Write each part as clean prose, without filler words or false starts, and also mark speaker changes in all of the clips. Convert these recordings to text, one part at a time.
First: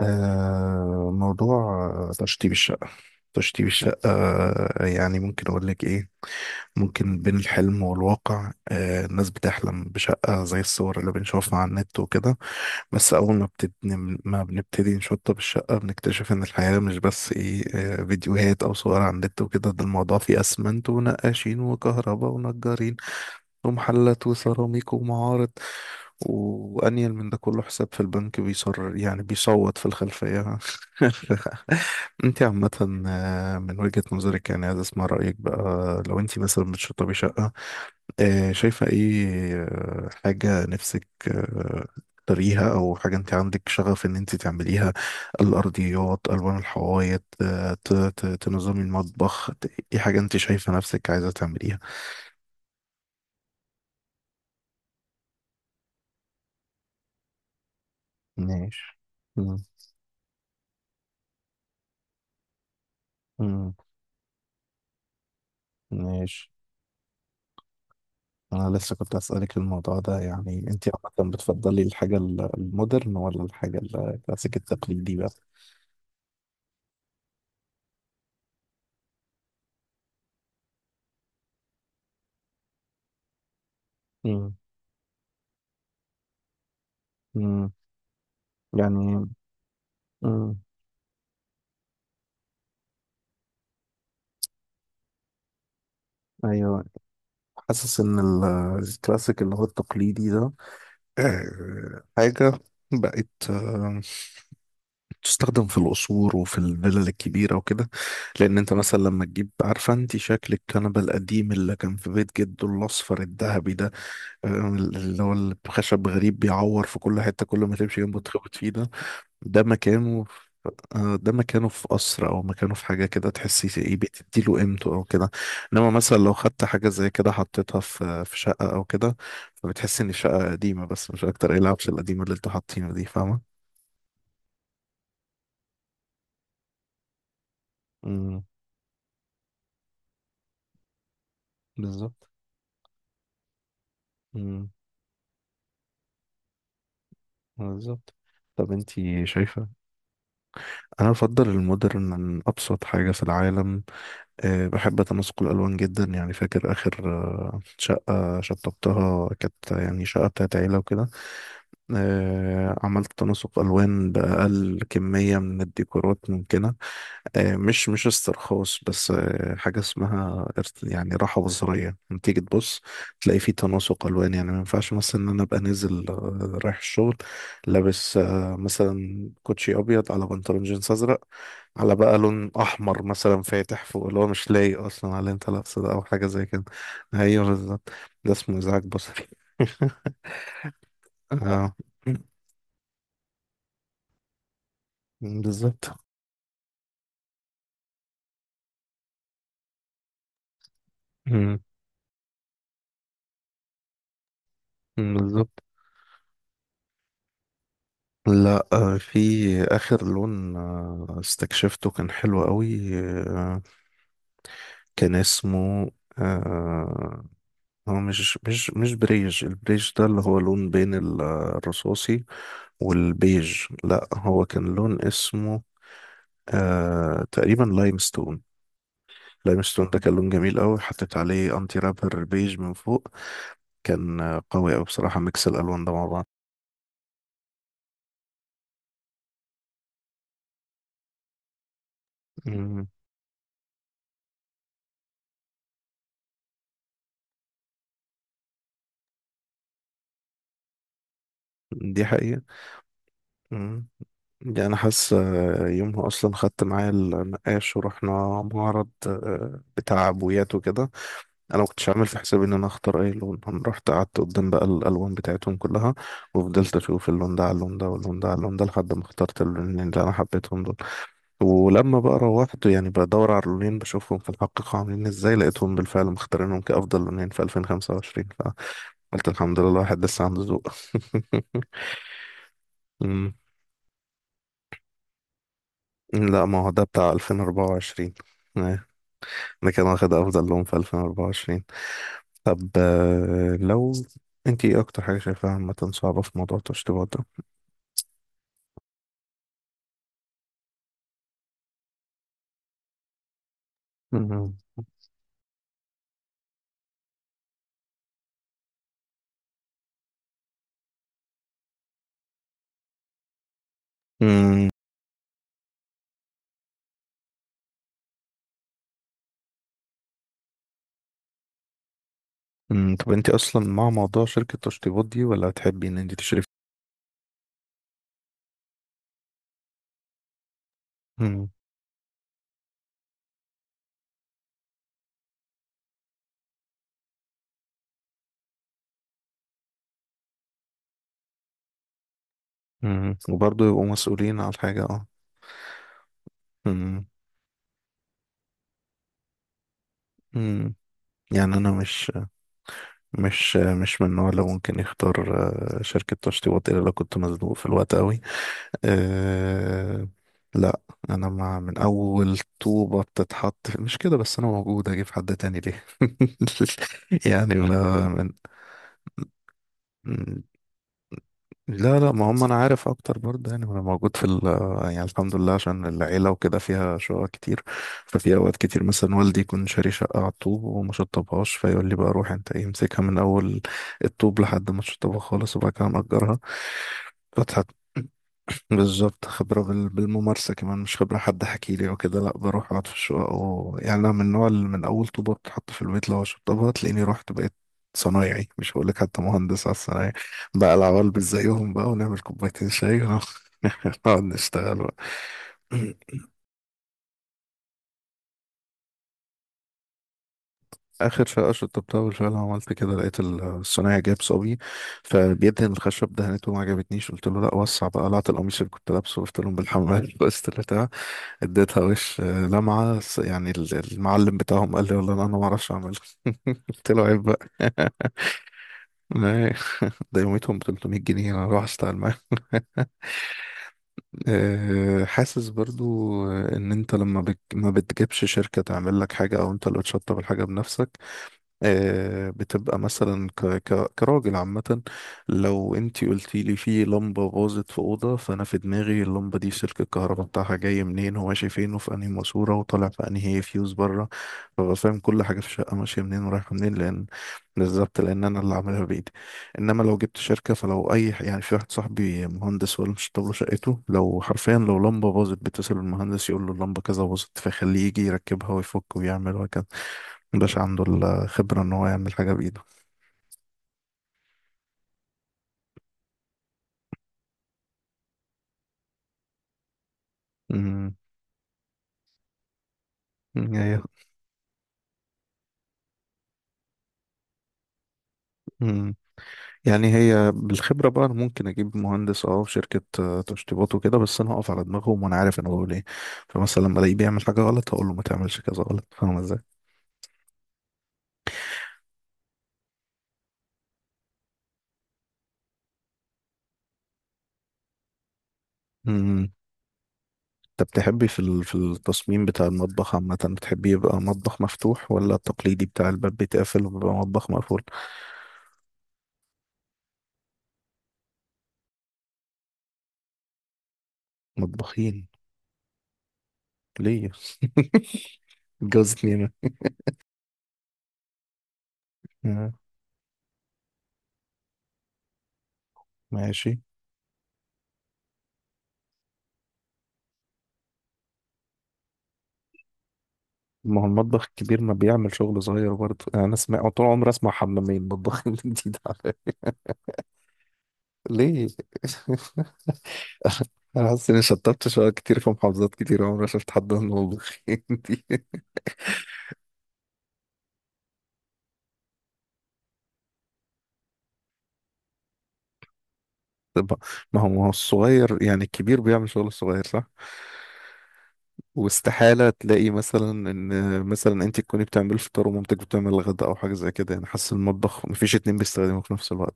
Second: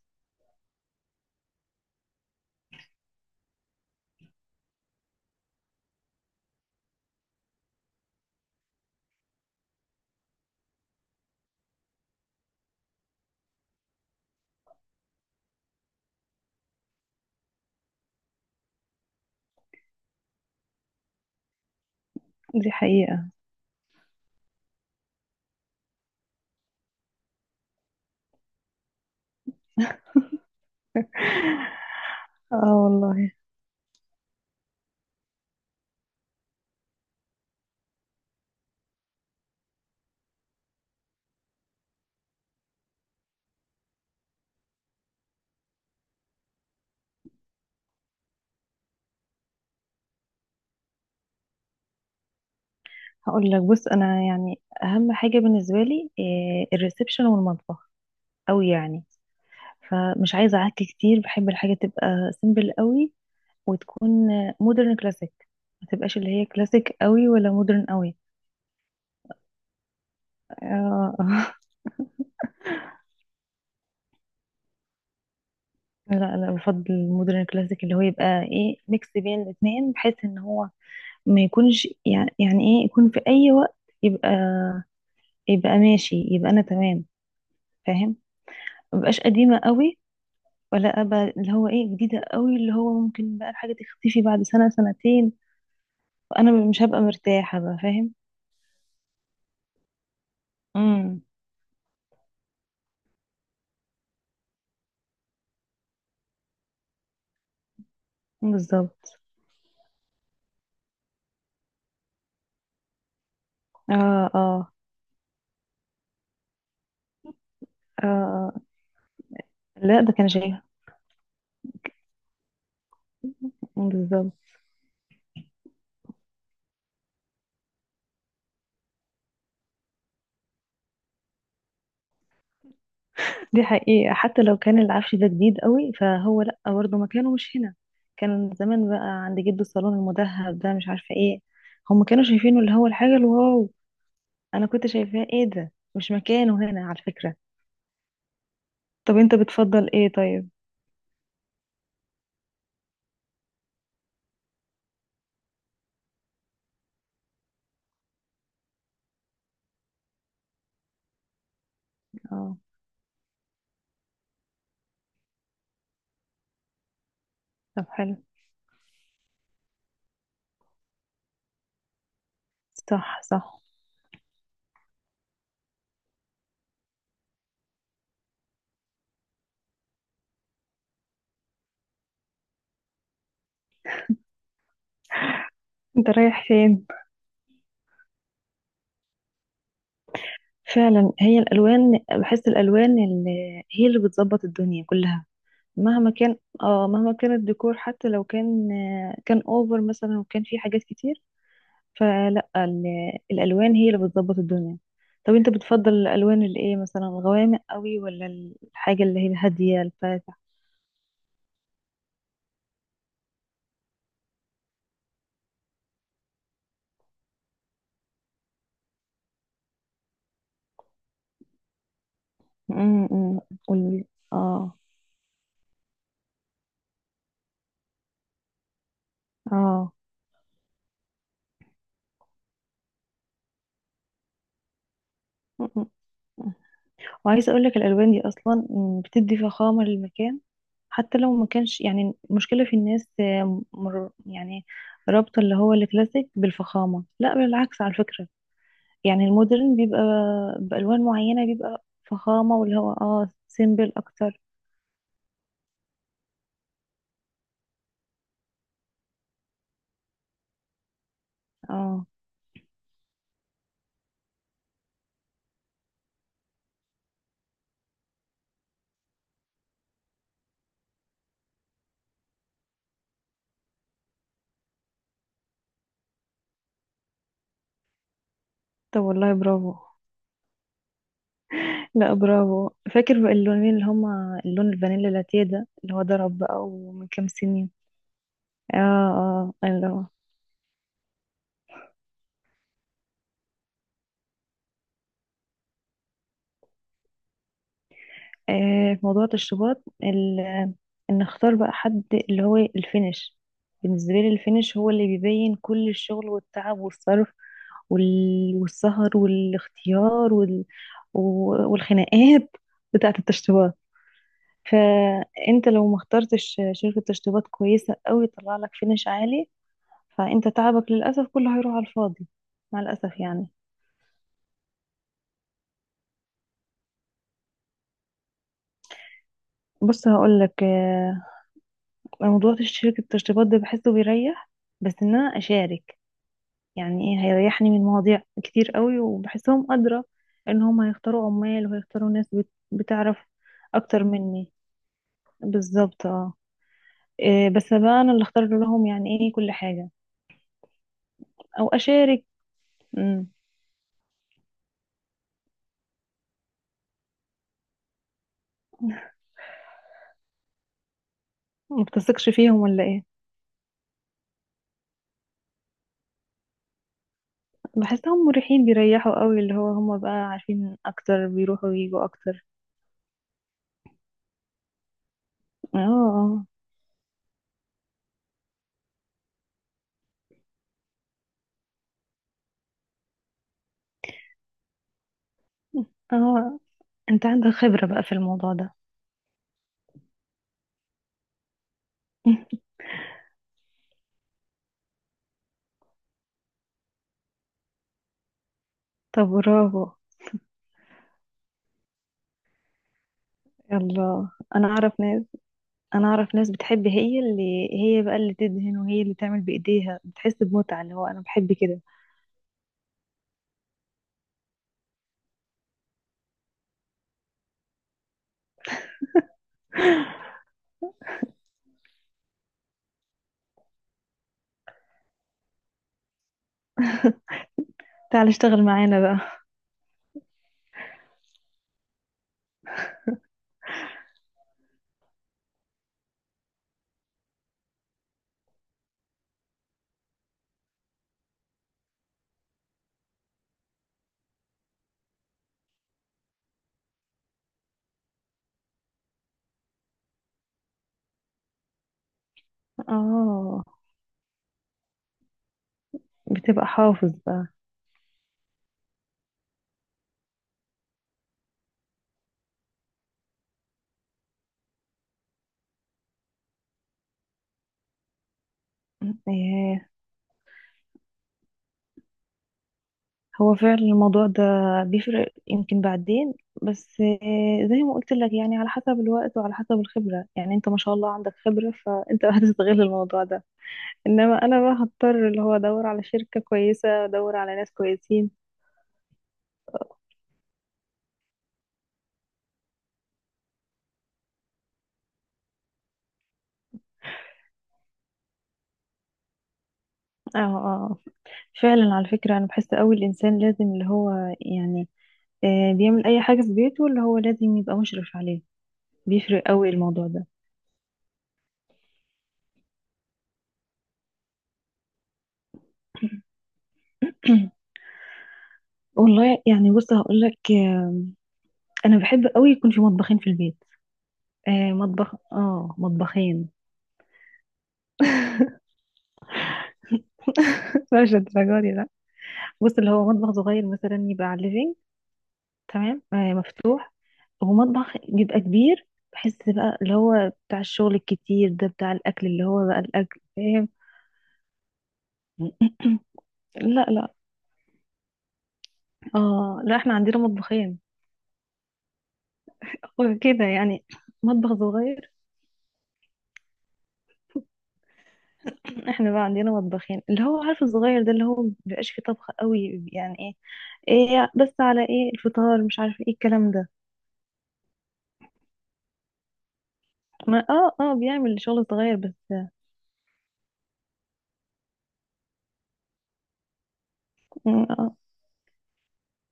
Speaker 1: موضوع تشطيب الشقة. تشطيب الشقة، يعني ممكن أقول لك إيه. ممكن بين الحلم والواقع، الناس بتحلم بشقة زي الصور اللي بنشوفها على النت وكده. بس أول ما بتبني، ما بنبتدي نشطب الشقة، بنكتشف إن الحياة مش بس إيه آه فيديوهات أو صور على النت وكده. ده الموضوع فيه أسمنت ونقاشين وكهرباء ونجارين ومحلات وسيراميك ومعارض، وأنيل من ده كله حساب في البنك بيصر، يعني بيصوت في الخلفية. انت
Speaker 2: اه
Speaker 1: عامة،
Speaker 2: والله.
Speaker 1: من وجهة نظرك، يعني عايز اسمع رأيك بقى، لو انت مثلا بتشطبي شقة، شايفة ايه؟ حاجة نفسك تريها، او حاجة انت عندك شغف ان انت تعمليها؟ الارضيات، الوان الحوايط، تنظمي المطبخ، ايه حاجة انت شايفة نفسك عايزة تعمليها؟
Speaker 2: هقول لك، بص، انا يعني اهم حاجه بالنسبه لي الريسبشن والمطبخ قوي
Speaker 1: ماشي.
Speaker 2: يعني.
Speaker 1: مم.
Speaker 2: فمش عايزه عك كتير، بحب الحاجه تبقى سيمبل قوي،
Speaker 1: مم.
Speaker 2: وتكون مودرن كلاسيك، ما تبقاش اللي هي
Speaker 1: ماشي.
Speaker 2: كلاسيك قوي ولا مودرن قوي.
Speaker 1: انا لسه كنت اسالك الموضوع ده، يعني انت
Speaker 2: آه
Speaker 1: عامه بتفضلي الحاجه المودرن ولا الحاجه الكلاسيك التقليدي بقى؟
Speaker 2: لا لا، بفضل المودرن كلاسيك اللي هو يبقى ميكس بين الاثنين، بحيث ان هو ما يكونش يعني يكون في اي وقت يبقى
Speaker 1: امم
Speaker 2: يبقى ماشي، يبقى انا تمام.
Speaker 1: امم
Speaker 2: فاهم. ما بقاش
Speaker 1: يعني
Speaker 2: قديمه قوي،
Speaker 1: امم
Speaker 2: ولا ابقى اللي هو جديده قوي اللي هو ممكن بقى الحاجه تختفي بعد سنه سنتين، وانا مش
Speaker 1: ايوه.
Speaker 2: هبقى مرتاحه بقى.
Speaker 1: حاسس
Speaker 2: فاهم.
Speaker 1: ان الكلاسيك اللي هو التقليدي ده
Speaker 2: امم.
Speaker 1: حاجه بقت تستخدم في القصور وفي الفلل الكبيره وكده، لان انت مثلا
Speaker 2: بالظبط.
Speaker 1: لما تجيب، عارفه انت شكل الكنبه القديم اللي كان في بيت جده، الاصفر الذهبي ده
Speaker 2: اه، اه،
Speaker 1: اللي هو الخشب غريب بيعور في كل حتة، كل ما تمشي جنبه
Speaker 2: اه.
Speaker 1: تخبط فيه ده. ده
Speaker 2: لا، ده
Speaker 1: مكانه
Speaker 2: كان
Speaker 1: في،
Speaker 2: شيء.
Speaker 1: ده مكانه في قصر، أو مكانه في حاجة كده تحسي إيه
Speaker 2: بالظبط.
Speaker 1: بتديله قيمته أو كده. إنما مثلا لو خدت حاجة زي كده حطيتها في شقة أو كده، فبتحسي إن الشقة قديمة، بس مش أكتر، إيه العفش القديمة اللي أنتوا حاطينه دي فاهمة؟
Speaker 2: دي حقيقه، حتى لو كان العفش ده جديد قوي فهو لا، برضه مكانه مش هنا.
Speaker 1: امم
Speaker 2: كان زمان بقى عند جده الصالون المذهب ده، مش عارفه ايه. هم كانوا
Speaker 1: بالظبط.
Speaker 2: شايفينه اللي هو الحاجه الواو. انا
Speaker 1: امم
Speaker 2: كنت شايفاه ده مش مكانه هنا، على فكره.
Speaker 1: بالظبط. طب
Speaker 2: طب
Speaker 1: أنتي
Speaker 2: انت
Speaker 1: شايفة؟
Speaker 2: بتفضل ايه طيب؟
Speaker 1: أنا أفضل المودرن من أبسط حاجة في العالم. بحب تناسق الألوان جدا. يعني فاكر آخر شقة شطبتها، كانت يعني شقة بتاعت عيلة وكده،
Speaker 2: اه.
Speaker 1: عملت تناسق ألوان بأقل كمية من الديكورات ممكنة.
Speaker 2: طب
Speaker 1: مش
Speaker 2: حلو.
Speaker 1: استرخاص، بس حاجة اسمها يعني راحة بصرية لما تيجي تبص
Speaker 2: صح،
Speaker 1: تلاقي فيه
Speaker 2: صح.
Speaker 1: تناسق ألوان. يعني ما ينفعش مثلا إن أنا أبقى نازل رايح الشغل، لابس مثلا كوتشي أبيض على بنطلون جينز أزرق، على بقى لون احمر مثلا فاتح فوق، اللي هو مش لايق اصلا على اللي انت لابسه ده او
Speaker 2: انت
Speaker 1: حاجه
Speaker 2: رايح
Speaker 1: زي كده.
Speaker 2: فين؟
Speaker 1: ايوه بالظبط. ده اسمه ازعاج بصري.
Speaker 2: فعلا، هي
Speaker 1: آه،
Speaker 2: الالوان، بحس الالوان اللي هي اللي بتظبط الدنيا كلها.
Speaker 1: بالظبط.
Speaker 2: مهما كان. اه، مهما كان الديكور، حتى لو كان كان اوفر مثلا، وكان فيه حاجات كتير.
Speaker 1: مم،
Speaker 2: فلا، الالوان هي اللي بتظبط الدنيا. طب انت
Speaker 1: بالظبط.
Speaker 2: بتفضل الالوان اللي مثلا الغوامق قوي، ولا
Speaker 1: لا،
Speaker 2: الحاجه
Speaker 1: في
Speaker 2: اللي هي الهاديه
Speaker 1: اخر
Speaker 2: الفاتحه؟
Speaker 1: لون استكشفته كان حلو قوي. آه، كان اسمه آه، هو مش بريج. البريج ده اللي هو لون بين الرصاصي
Speaker 2: امم.
Speaker 1: والبيج.
Speaker 2: قولي.
Speaker 1: لا، هو كان
Speaker 2: اه،
Speaker 1: لون اسمه تقريبا لايمستون. لايم ستون
Speaker 2: اه.
Speaker 1: ده كان لون جميل قوي، حطيت عليه انتي رابر بيج من فوق. كان قوي قوي بصراحة ميكس
Speaker 2: م- م.
Speaker 1: الالوان ده مع بعض.
Speaker 2: وعايزه اقول لك الالوان دي اصلا بتدي فخامه للمكان، حتى لو ما كانش يعني. المشكلة في
Speaker 1: مم.
Speaker 2: الناس مر يعني رابطة اللي هو الكلاسيك بالفخامة. لا، بالعكس على فكرة. يعني المودرن بيبقى بألوان معينة بيبقى
Speaker 1: دي حقيقة.
Speaker 2: فخامة، واللي هو
Speaker 1: مم.
Speaker 2: سيمبل أكتر.
Speaker 1: دي انا حاسس. يومها اصلا خدت معايا النقاش ورحنا معرض بتاع عبويات وكده. انا ما كنتش عامل
Speaker 2: اه.
Speaker 1: في حسابي ان انا اختار اي لون. انا رحت قعدت قدام بقى الالوان بتاعتهم كلها، وفضلت اشوف اللون ده على اللون ده، واللون ده على اللون ده، لحد ما اخترت اللونين اللي انا حبيتهم دول. ولما بقى روحت يعني بدور على اللونين، بشوفهم في الحقيقة عاملين ازاي، لقيتهم بالفعل مختارينهم كأفضل لونين في 2025،
Speaker 2: طب
Speaker 1: فقلت
Speaker 2: والله
Speaker 1: الحمد لله،
Speaker 2: برافو.
Speaker 1: الواحد لسه عنده ذوق.
Speaker 2: لا، برافو. فاكر
Speaker 1: أمم.
Speaker 2: بقى اللونين اللي هما اللون الفانيلا لاتيه ده اللي هو ضرب
Speaker 1: لا، ما هو
Speaker 2: بقى
Speaker 1: ده
Speaker 2: ومن
Speaker 1: بتاع
Speaker 2: كام سنين.
Speaker 1: 2024. إيه،
Speaker 2: اه،
Speaker 1: ده كان واخد
Speaker 2: اه.
Speaker 1: أفضل لون في 2024. طب، لو انت، ايه أكتر حاجة شايفاها عامة صعبة في موضوع التشطيبات ده؟
Speaker 2: في موضوع التشطيبات ان اختار بقى حد اللي هو الفينش. بالنسبه لي
Speaker 1: أمم.
Speaker 2: الفينش هو اللي بيبين كل الشغل والتعب والصرف والسهر والاختيار والخناقات بتاعه التشطيبات.
Speaker 1: أمم.
Speaker 2: فانت لو ما اخترتش شركه تشطيبات كويسه قوي تطلع لك فينش عالي، فانت تعبك للاسف كله هيروح على الفاضي. مع
Speaker 1: طب
Speaker 2: الاسف
Speaker 1: انت
Speaker 2: يعني.
Speaker 1: أصلا مع موضوع شركة التشطيبات دي، ولا تحبي ان انت تشرفي؟
Speaker 2: بص هقول لك
Speaker 1: أمم.
Speaker 2: موضوع شركه التشطيبات ده بحسه بيريح، بس ان انا اشارك يعني ايه هيريحني من مواضيع كتير قوي، وبحسهم أدرى ان هم هيختاروا عمال وهيختاروا ناس بتعرف
Speaker 1: وبرضه يبقوا
Speaker 2: اكتر
Speaker 1: مسؤولين على
Speaker 2: مني.
Speaker 1: الحاجة.
Speaker 2: بالظبط، اه.
Speaker 1: مم.
Speaker 2: إيه، بس بقى انا اللي اختار لهم يعني ايه كل حاجة،
Speaker 1: مم. يعني انا
Speaker 2: او
Speaker 1: مش
Speaker 2: اشارك. امم.
Speaker 1: مش مش من النوع اللي ممكن يختار شركة تشطيبات الا لو كنت مزنوق في الوقت قوي. أه لا، انا مع من
Speaker 2: ما بتثقش
Speaker 1: اول
Speaker 2: فيهم ولا
Speaker 1: طوبة
Speaker 2: ايه؟
Speaker 1: بتتحط، مش كده بس، انا موجود، اجيب حد تاني ليه؟ يعني ما.
Speaker 2: بحسهم مريحين، بيريحوا قوي، اللي هو هم بقى
Speaker 1: من،
Speaker 2: عارفين اكتر، بيروحوا
Speaker 1: لا
Speaker 2: ويجوا
Speaker 1: لا، ما هم
Speaker 2: اكتر.
Speaker 1: انا عارف اكتر برضه، يعني انا موجود في ال، يعني الحمد لله
Speaker 2: اه،
Speaker 1: عشان العيله
Speaker 2: اه،
Speaker 1: وكده فيها شقق كتير. ففي اوقات كتير مثلا والدي يكون شاري شقه على الطوب وما شطبهاش، فيقول لي بقى روح انت، ايه، امسكها من اول الطوب لحد ما تشطبها خالص، وبعد كده مأجرها.
Speaker 2: اه. انت عندك
Speaker 1: فتحت
Speaker 2: خبرة بقى في الموضوع ده.
Speaker 1: بالظبط، خبرة بالممارسة كمان، مش خبرة حد حكي لي وكده. لا، بروح اقعد في الشقق و... يعني انا من النوع اللي من اول طوبة بتتحط في البيت لو شطبها، تلاقيني رحت بقيت صنايعي، مش هقول لك حتى
Speaker 2: طب
Speaker 1: مهندس، على
Speaker 2: برافو.
Speaker 1: الصنايعي بقى، العوال مش زيهم بقى، ونعمل كوبايتين شاي ونقعد
Speaker 2: يلا. انا
Speaker 1: نشتغل بقى.
Speaker 2: اعرف ناس. انا اعرف ناس بتحب هي اللي هي بقى اللي تدهن وهي اللي تعمل بايديها، بتحس بمتعة اللي هو انا
Speaker 1: اخر شقة
Speaker 2: بحب كده.
Speaker 1: شطبتها بالفعل عملت كده، لقيت الصنايعي جاب صبي فبيدهن الخشب، دهنته ما عجبتنيش، قلت له لا وسع بقى، قلعت القميص اللي كنت لابسه، قلت لهم بالحمام، بس طلعت اديتها وش لمعة. يعني المعلم بتاعهم قال لي والله انا ما اعرفش اعملها. قلت له عيب بقى.
Speaker 2: تعال اشتغل معانا بقى.
Speaker 1: ما- ده يوميتهم ب 300 جنيه، انا اروح اشتغل معاهم؟ حاسس برضو ان انت لما بت... ما بتجيبش شركة تعمل لك حاجة، او انت اللي بتشطب الحاجة بنفسك، بتبقى مثلا كراجل عامة. لو انتي قلتي لي في لمبة باظت في أوضة، فأنا في دماغي اللمبة دي سلك الكهرباء بتاعها جاي منين، هو ماشي فين، وفي أنهي ماسورة، وطالع في أنهي
Speaker 2: اه.
Speaker 1: فيوز بره. فببقى فاهم كل حاجة في الشقة ماشية منين ورايحة
Speaker 2: بتبقى
Speaker 1: منين، لأن
Speaker 2: حافظ بقى.
Speaker 1: بالظبط، لأن أنا اللي عاملها بإيدي. إنما لو جبت شركة، فلو أي، يعني في واحد صاحبي مهندس ولا مش له شقته، لو حرفيا لو لمبة باظت، بيتصل بالمهندس يقول له اللمبة كذا باظت، فيخليه يجي يركبها ويفك ويعمل وهكذا.
Speaker 2: إيه،
Speaker 1: مبقاش عنده الخبرة إن هو يعمل حاجة بإيده.
Speaker 2: هو فعلا الموضوع ده بيفرق يمكن بعدين، بس زي ما قلت لك يعني، على حسب الوقت وعلى حسب الخبرة، يعني انت ما
Speaker 1: مم.
Speaker 2: شاء الله عندك خبرة فانت هتستغل الموضوع ده.
Speaker 1: هي
Speaker 2: انما انا بقى هضطر اللي هو ادور على شركة كويسة، ادور على ناس كويسين.
Speaker 1: مم. يعني هي بالخبرة بقى، أنا ممكن أجيب مهندس، أه، في شركة تشطيبات وكده، بس أنا هقف على دماغهم، وأنا عارف أنا بقول إيه. فمثلا لما ألاقيه بيعمل حاجة غلط، هقول له ما تعملش كذا غلط. فاهم إزاي؟
Speaker 2: اه، اه. آه. فعلا على فكرة أنا بحس أوي الإنسان لازم اللي هو يعني بيعمل أي حاجة في بيته اللي هو لازم يبقى مشرف عليه.
Speaker 1: مم.
Speaker 2: بيفرق أوي الموضوع ده.
Speaker 1: أنت بتحبي في في التصميم بتاع المطبخ عامة، بتحبي يبقى مطبخ مفتوح ولا التقليدي بتاع الباب بيتقفل وبيبقى مطبخ مقفول؟
Speaker 2: والله يعني، بص هقول لك أنا بحب أوي يكون في مطبخين في البيت.
Speaker 1: مطبخين؟
Speaker 2: مطبخ، مطبخين.
Speaker 1: ليه؟ اتجوزت ليه أنا؟
Speaker 2: مش الدرجة دي، لا.
Speaker 1: آه،
Speaker 2: بص، اللي هو مطبخ صغير مثلا يبقى على الليفينج، تمام،
Speaker 1: ماشي.
Speaker 2: مفتوح. ومطبخ بيبقى كبير. بحس بقى اللي هو بتاع الشغل الكتير ده، بتاع الأكل، اللي هو بقى الأكل، فاهم.
Speaker 1: ما هو المطبخ الكبير ما بيعمل شغل صغير برضه؟ يعني انا اسمع طول
Speaker 2: لا،
Speaker 1: عمري،
Speaker 2: لا.
Speaker 1: اسمع حمامين، مطبخين جديد على
Speaker 2: اه، لا احنا عندنا مطبخين.
Speaker 1: ليه.
Speaker 2: وكده
Speaker 1: انا
Speaker 2: يعني.
Speaker 1: حاسس اني
Speaker 2: مطبخ
Speaker 1: شطبت شوية
Speaker 2: صغير.
Speaker 1: كتير في محافظات كتير، عمري ما شفت حد من المطبخين دي.
Speaker 2: احنا بقى عندنا مطبخين، اللي هو عارف الصغير ده اللي هو مبيبقاش فيه طبخ قوي، يعني ايه. ايه بس على ايه الفطار مش عارف ايه الكلام ده.
Speaker 1: طب ما هو، ما هو الصغير يعني الكبير بيعمل شغل الصغير، صح؟
Speaker 2: ما بيعمل شغل صغير بس.
Speaker 1: واستحالة تلاقي مثلا ان، مثلا انت تكوني بتعملي الفطار ومامتك بتعمل الغداء او حاجة زي كده. يعني حاسس
Speaker 2: م-
Speaker 1: المطبخ
Speaker 2: آه
Speaker 1: مفيش اتنين بيستخدموا في نفس الوقت.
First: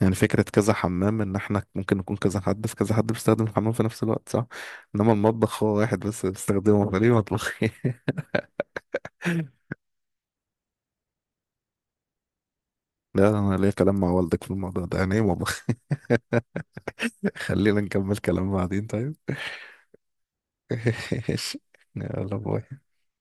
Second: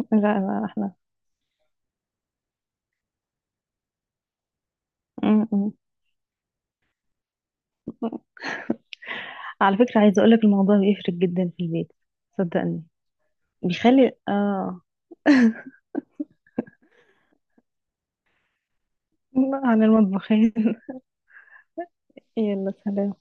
Speaker 1: يعني
Speaker 2: لا،
Speaker 1: فكرة
Speaker 2: لا
Speaker 1: كذا
Speaker 2: احنا.
Speaker 1: حمام إن إحنا ممكن نكون كذا حد، في كذا حد بيستخدم الحمام في نفس الوقت، صح؟ إنما
Speaker 2: م-
Speaker 1: المطبخ
Speaker 2: م.
Speaker 1: هو واحد بس بيستخدمه، فليه مطبخ؟
Speaker 2: على فكرة عايزة اقولك الموضوع بيفرق جدا في البيت. صدقني.
Speaker 1: لا أنا ليا كلام مع
Speaker 2: بيخلي
Speaker 1: والدك في الموضوع ده، يعني إيه مطبخ؟ خلينا نكمل كلام بعدين طيب.
Speaker 2: عن المطبخين.
Speaker 1: ماشي، يلا
Speaker 2: يلا
Speaker 1: باي.
Speaker 2: سلام.